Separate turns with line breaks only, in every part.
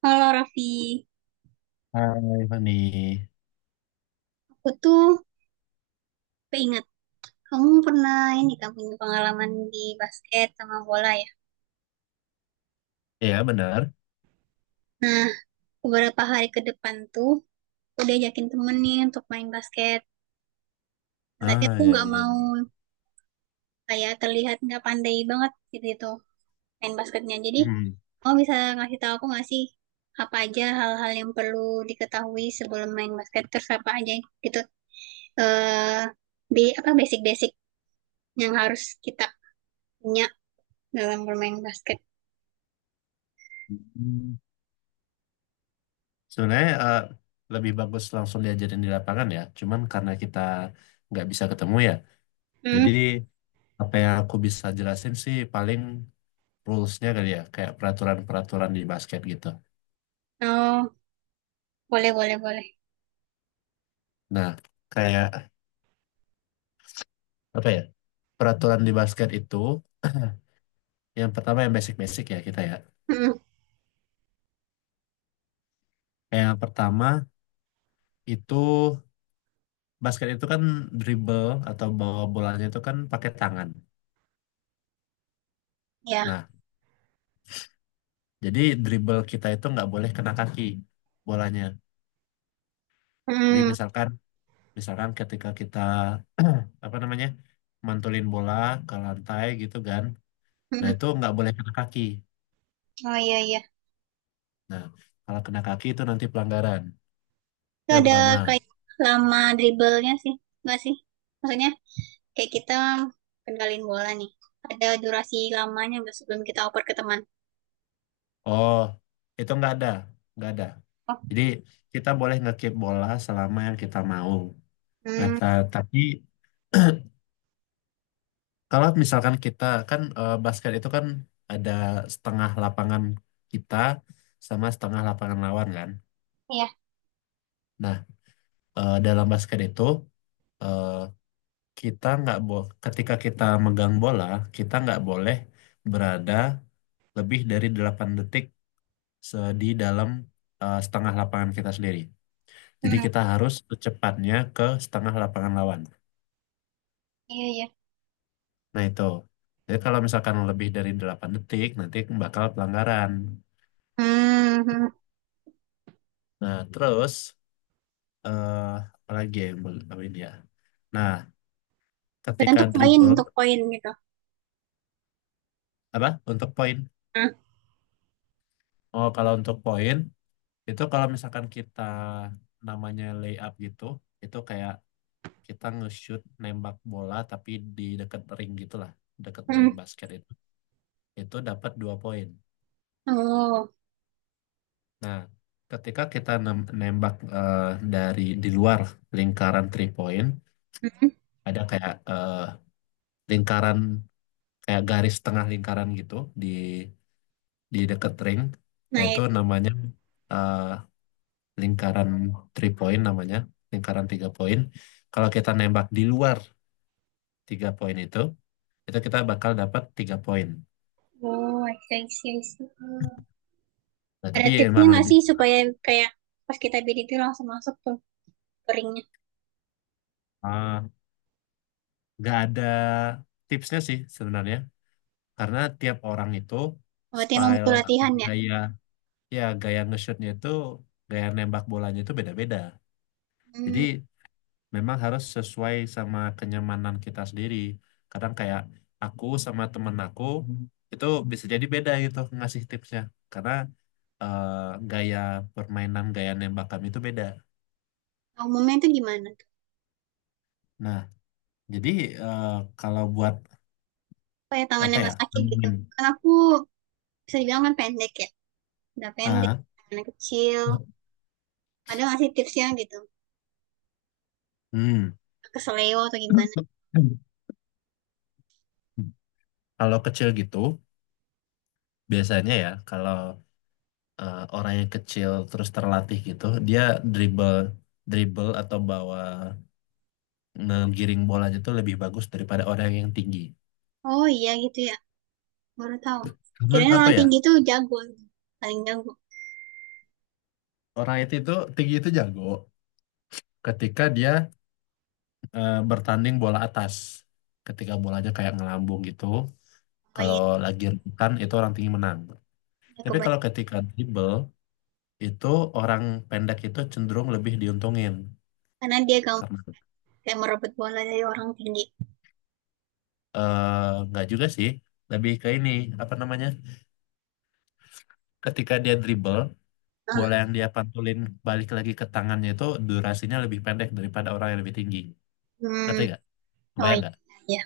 Halo Raffi,
Hai Fani.
aku tuh keinget kamu pernah ini kan punya pengalaman di basket sama bola ya.
Iya benar.
Nah, beberapa hari ke depan tuh aku diajakin temen nih untuk main basket. Tapi
Ah
aku
ya
nggak
ya.
mau kayak terlihat nggak pandai banget gitu main basketnya. Jadi
Hmm.
kamu bisa ngasih tahu aku nggak sih apa aja hal-hal yang perlu diketahui sebelum main basket terus apa aja gitu eh bi apa basic-basic yang harus kita punya dalam bermain basket.
Hmm. Sebenarnya lebih bagus langsung diajarin di lapangan ya. Cuman karena kita nggak bisa ketemu ya.
Hmm.
Jadi apa yang aku bisa jelasin sih paling rules-nya kali ya. Kayak peraturan-peraturan di basket gitu.
Oh, boleh, boleh, boleh.
Nah kayak apa ya? Peraturan di basket itu yang pertama yang basic-basic ya kita ya.
Mm,
Yang pertama itu basket itu kan dribble atau bawa bolanya itu kan pakai tangan.
ya.
Nah, jadi dribble kita itu nggak boleh kena kaki bolanya. Jadi
Mm,
misalkan misalkan ketika kita apa namanya mantulin bola ke lantai gitu kan, nah
mm.
itu nggak boleh kena kaki.
Oh iya, iya.
Nah, kalau kena kaki itu nanti pelanggaran. Itu
Itu
yang
ada
pertama.
kayak lama dribblenya sih, nggak sih? Maksudnya kayak kita kendalin bola nih. Ada durasi lamanya nggak sebelum kita oper ke teman?
Oh, itu nggak ada, nggak ada.
Oh,
Jadi kita boleh ngekip bola selama yang kita mau. Nah,
hmm,
tapi kalau misalkan kita kan basket itu kan ada setengah lapangan kita sama setengah lapangan lawan kan.
iya.
Nah, dalam basket itu eh, kita nggak bo ketika kita megang bola, kita nggak boleh berada lebih dari 8 detik di dalam setengah lapangan kita sendiri. Jadi
Mm,
kita harus secepatnya ke setengah lapangan lawan.
iya, iya.
Nah, itu. Jadi kalau misalkan lebih dari 8 detik nanti bakal pelanggaran.
Hmm, hmm.
Nah, terus eh apalagi ya yang boleh ditambahin ya. Nah,
Dan
ketika
untuk poin,
dribble
untuk poin gitu.
apa untuk poin?
Ah,
Oh, kalau untuk poin itu kalau misalkan kita namanya layup gitu, itu kayak kita nge-shoot nembak bola tapi di deket ring gitulah, deket ring
hmm.
basket itu. Itu dapat 2 poin.
Oh,
Nah, ketika kita nembak dari di luar lingkaran three point,
hmm.
ada kayak lingkaran kayak garis tengah lingkaran gitu di di dekat ring.
Nah,
Nah,
ya.
itu namanya eh, lingkaran three point namanya, lingkaran 3 poin. Kalau kita nembak di luar 3 poin itu kita bakal dapat 3 poin.
Oh, I see, I see, I see.
Nah,
Ada
tapi
tipsnya
emang
nggak
lebih
sih supaya kayak pas kita bid itu langsung masuk tuh keringnya?
eh, nggak ada tipsnya sih sebenarnya, karena tiap orang itu
Berarti emang
style
butuh
atau
latihan ya?
gaya ya gaya nge-shootnya itu gaya nembak bolanya itu beda-beda. Jadi
Hmm,
memang harus sesuai sama kenyamanan kita sendiri. Kadang kayak aku sama temen aku itu bisa jadi beda gitu ngasih tipsnya karena eh, gaya permainan gaya nembak kami itu beda.
Umumnya itu gimana?
Nah, jadi eh, kalau buat
Kayak tangannya
apa ya?
nggak sakit gitu.
Nemuin.
Kan aku bisa dibilang kan pendek ya. Udah pendek,
Ah,
tangannya kecil. Ada nggak sih tipsnya gitu?
hmm.
Ke seleo atau gimana?
Kalau kecil gitu, biasanya ya kalau orang yang kecil terus terlatih gitu, dia dribble dribble atau bawa ngegiring bolanya tuh lebih bagus daripada orang yang tinggi.
Oh iya gitu ya, baru tahu.
Menurut
Kirain
apa
orang
ya?
tinggi tuh jago, gitu, paling jago.
Orang itu tinggi itu jago ketika dia bertanding bola atas. Ketika bolanya kayak ngelambung gitu,
Oh
kalau
iya,
lagi rebutan itu orang tinggi menang.
ya
Tapi kalau
kebayang.
ketika dribble itu orang pendek itu cenderung lebih diuntungin
Karena dia
karena
kayak merebut bola dari orang tinggi.
nggak juga sih, lebih ke ini apa namanya? Ketika dia dribble bola
Ah,
yang dia pantulin balik lagi ke tangannya itu durasinya lebih pendek daripada orang yang lebih tinggi. Ngerti
hmm,
gak?
oh
Kebayang
iya,
gak?
iya.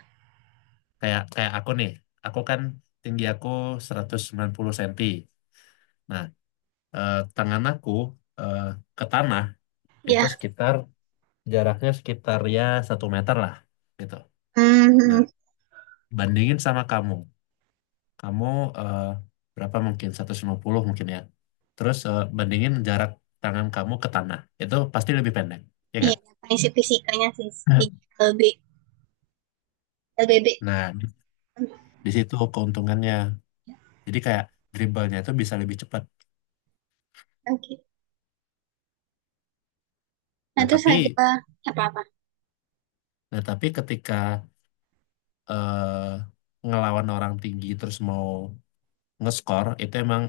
Kayak kayak aku nih, aku kan tinggi aku 190 cm. Nah, tangan aku eh, ke tanah itu
Iya,
sekitar jaraknya sekitar ya 1 meter lah gitu.
hmm, hmm,
Nah,
hmm.
bandingin sama kamu. Kamu eh, berapa mungkin? 150 mungkin ya. Terus bandingin jarak tangan kamu ke tanah. Itu pasti lebih pendek, ya gak?
Iya. Prinsip fisikanya sih di LB, LBB.
Nah, di
Hmm,
di situ keuntungannya. Jadi kayak dribblenya itu bisa lebih cepat.
Oke. Nah,
Nah,
terus
tapi
ada apa-apa?
nah, tapi ketika eh, ngelawan orang tinggi terus mau ngeskor itu emang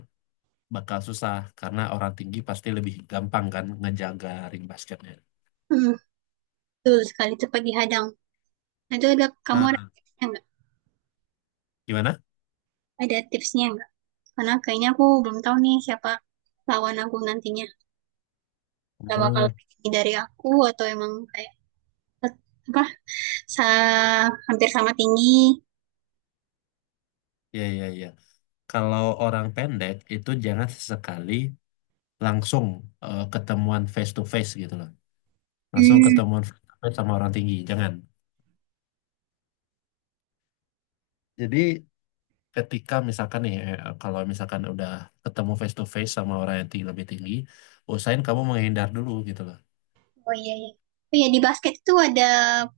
bakal susah karena orang tinggi pasti lebih gampang kan ngejaga ring basketnya.
Hmm, Betul sekali itu pagi hadang. Nah, itu ada kamu ada
Nah,
tipsnya nggak?
gimana?
Ada tipsnya nggak? Karena kayaknya aku belum tahu nih siapa lawan aku nantinya. Udah bakal
Oh,
lebih tinggi dari aku atau emang kayak tet- apa? Sa Hampir sama tinggi.
ya ya ya. Kalau orang pendek itu jangan sesekali langsung ketemuan face to face gitu loh. Langsung
Hmm,
ketemuan face to face sama orang tinggi, jangan. Jadi ketika misalkan nih kalau misalkan udah ketemu face to face sama orang yang lebih tinggi, usahain kamu menghindar dulu gitu loh.
oh iya iya. Oh iya di basket itu ada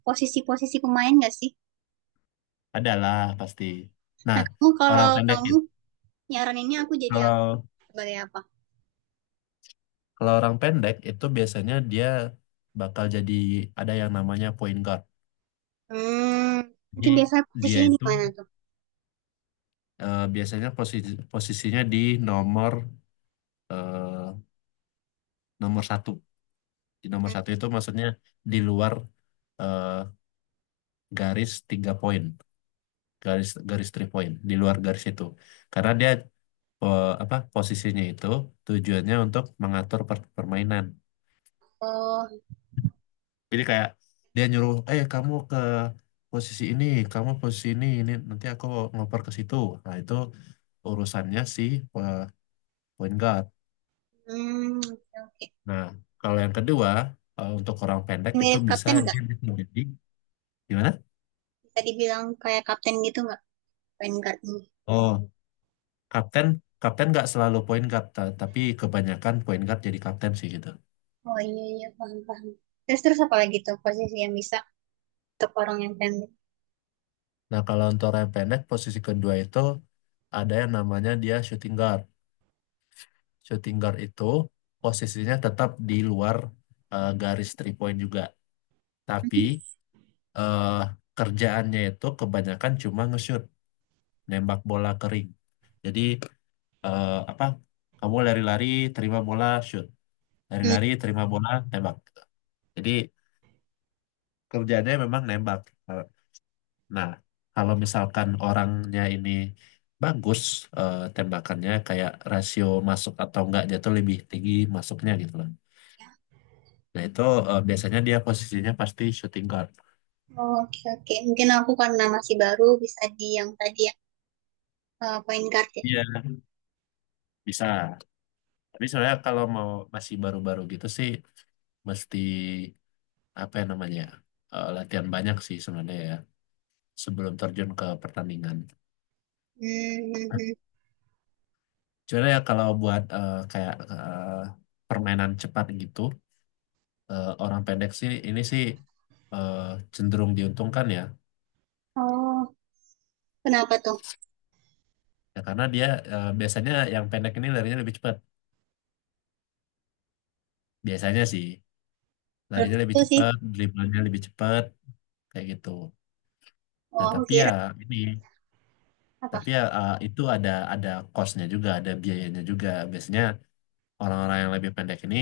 posisi-posisi pemain nggak sih?
Adalah pasti. Nah,
Nah, kamu
orang
kalau
pendek
kamu
itu
nyaraninnya aku jadi apa?
kalau
Sebagai apa?
orang pendek itu biasanya dia bakal jadi ada yang namanya point guard.
Hmm, itu
Jadi
biasanya
dia
posisinya di
itu
mana tuh?
biasanya posisinya di nomor eh, nomor satu. Di nomor satu itu maksudnya di luar eh, garis 3 poin, garis garis three point, di luar garis itu. Karena dia apa posisinya itu tujuannya untuk mengatur permainan.
Oh,
Jadi kayak dia nyuruh, kamu ke posisi ini, kamu posisi ini nanti aku ngoper ke situ. Nah itu urusannya si eh, point guard.
hmm, oke. Oke.
Nah kalau yang kedua untuk orang pendek itu
Mirip
bisa
kapten nggak?
dia bisa jadi gimana?
Bisa dibilang kayak kapten gitu nggak? Point guardnya.
Oh, kapten kapten nggak selalu point guard, tapi kebanyakan point guard jadi kapten sih gitu.
Oh iya iya paham paham. Terus terus apa lagi tuh posisi yang bisa untuk orang yang pendek?
Nah kalau untuk orang yang pendek posisi kedua itu ada yang namanya dia shooting guard. Shooting guard itu posisinya tetap di luar garis three point juga. Tapi eh, kerjaannya itu kebanyakan cuma nge-shoot, nembak bola kering. Jadi apa? Kamu lari-lari, terima bola, shoot.
Hmm.
Lari-lari, terima bola, tembak. Jadi kerjaannya memang nembak. Eh, Nah, kalau misalkan orangnya ini bagus tembakannya kayak rasio masuk atau enggaknya tuh lebih tinggi masuknya gitu loh. Nah, itu biasanya dia posisinya pasti shooting guard.
Oh, oke oke. Mungkin aku karena masih baru bisa di yang tadi ya point guard ya.
Iya, bisa. Tapi sebenarnya kalau mau masih baru-baru gitu sih mesti apa ya namanya latihan banyak sih sebenarnya ya sebelum terjun ke pertandingan.
Hmm. Hmm, hmm.
Cuma ya kalau buat kayak permainan cepat gitu orang pendek sih ini sih eh, cenderung diuntungkan ya.
Oh kenapa tuh?
Ya karena dia biasanya yang pendek ini larinya lebih cepat. Biasanya sih
Belum
larinya lebih
tentu sih.
cepat, dribblenya lebih cepat kayak gitu.
Oh
Nah
aku
tapi ya
kira
ini
apa?
tapi ya eh, itu ada costnya juga, ada biayanya juga. Biasanya orang-orang yang lebih pendek ini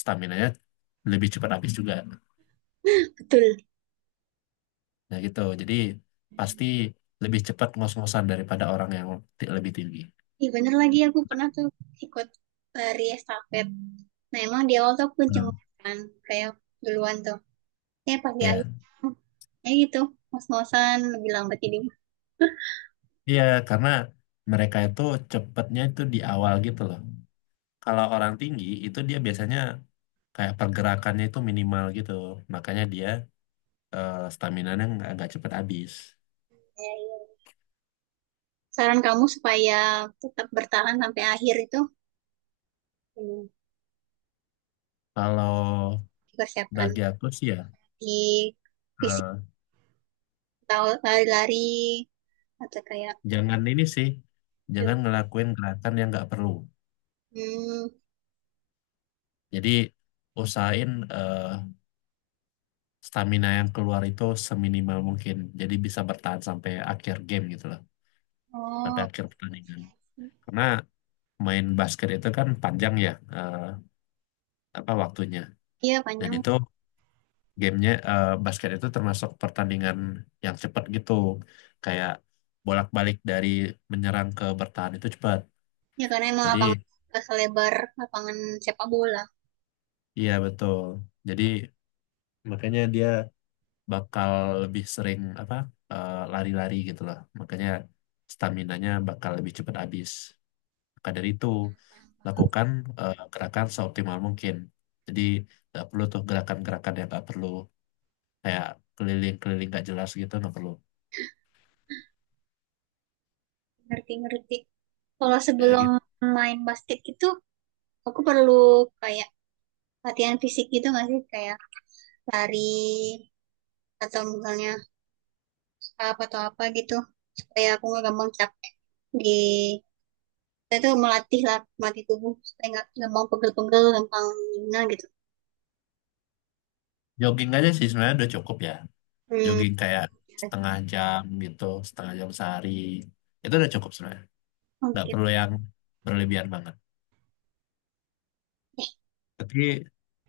stamina-nya lebih cepat habis juga.
Betul.
Nah gitu, jadi pasti lebih cepat ngos-ngosan daripada orang yang lebih tinggi.
Iya bener lagi aku pernah tuh ikut lari estafet. Nah emang di awal tuh aku cengok
Hmm.
kan kayak duluan tuh. Eh pas di akhir
Iya,
ya gitu ngos-ngosan lebih lambat. Jadi
iya, karena mereka itu cepetnya itu di awal gitu loh. Kalau orang tinggi itu dia biasanya kayak pergerakannya itu minimal gitu, makanya dia eh, nggak cepat habis.
saran kamu supaya tetap bertahan sampai akhir itu hmm,
Kalau
dipersiapkan
bagi aku sih ya,
di fisik
eh,
atau lari-lari atau kayak
jangan ini sih, jangan ngelakuin gerakan yang nggak perlu.
hmm,
Jadi usahain eh, stamina yang keluar itu seminimal mungkin. Jadi bisa bertahan sampai akhir game gitu loh, sampai
oh
akhir pertandingan. Karena main basket itu kan panjang ya eh, apa waktunya.
iya
Dan
panjang
itu gamenya basket itu termasuk pertandingan yang cepat gitu. Kayak bolak-balik dari menyerang ke bertahan itu cepat.
ya karena emang
Jadi
lapangan nggak selebar lapangan sepak bola
iya betul. Jadi makanya dia bakal lebih sering apa lari-lari gitu loh. Makanya staminanya bakal lebih cepat habis. Maka dari itu, lakukan gerakan seoptimal mungkin. Jadi nggak perlu tuh gerakan-gerakan yang nggak perlu kayak keliling-keliling nggak jelas gitu nggak perlu.
ngerti-ngerti kalau
Kayak
sebelum
gitu.
main basket itu aku perlu kayak latihan fisik gitu nggak sih kayak lari atau misalnya up atau apa gitu supaya aku nggak gampang capek di kita tuh melatih tubuh supaya nggak gampang pegel-pegel gampang gimana gitu
Jogging aja sih sebenarnya udah cukup ya.
hmm,
Jogging kayak
Oke.
setengah jam gitu, setengah jam sehari. Itu udah cukup sebenarnya. Nggak
Oke.
perlu yang berlebihan banget. Tapi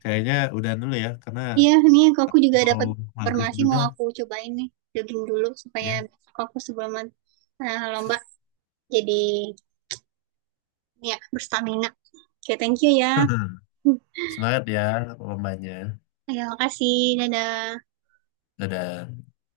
kayaknya udah dulu ya karena
Iya nih kok aku juga
mau
dapat
maghrib
informasi mau
juga
aku cobain nih jogging dulu supaya
ya.
besok aku sebelum lomba jadi ini ya berstamina. Oke thank you ya. Hmm.
Semangat ya pemainnya.
Ya makasih dadah.
Dadah.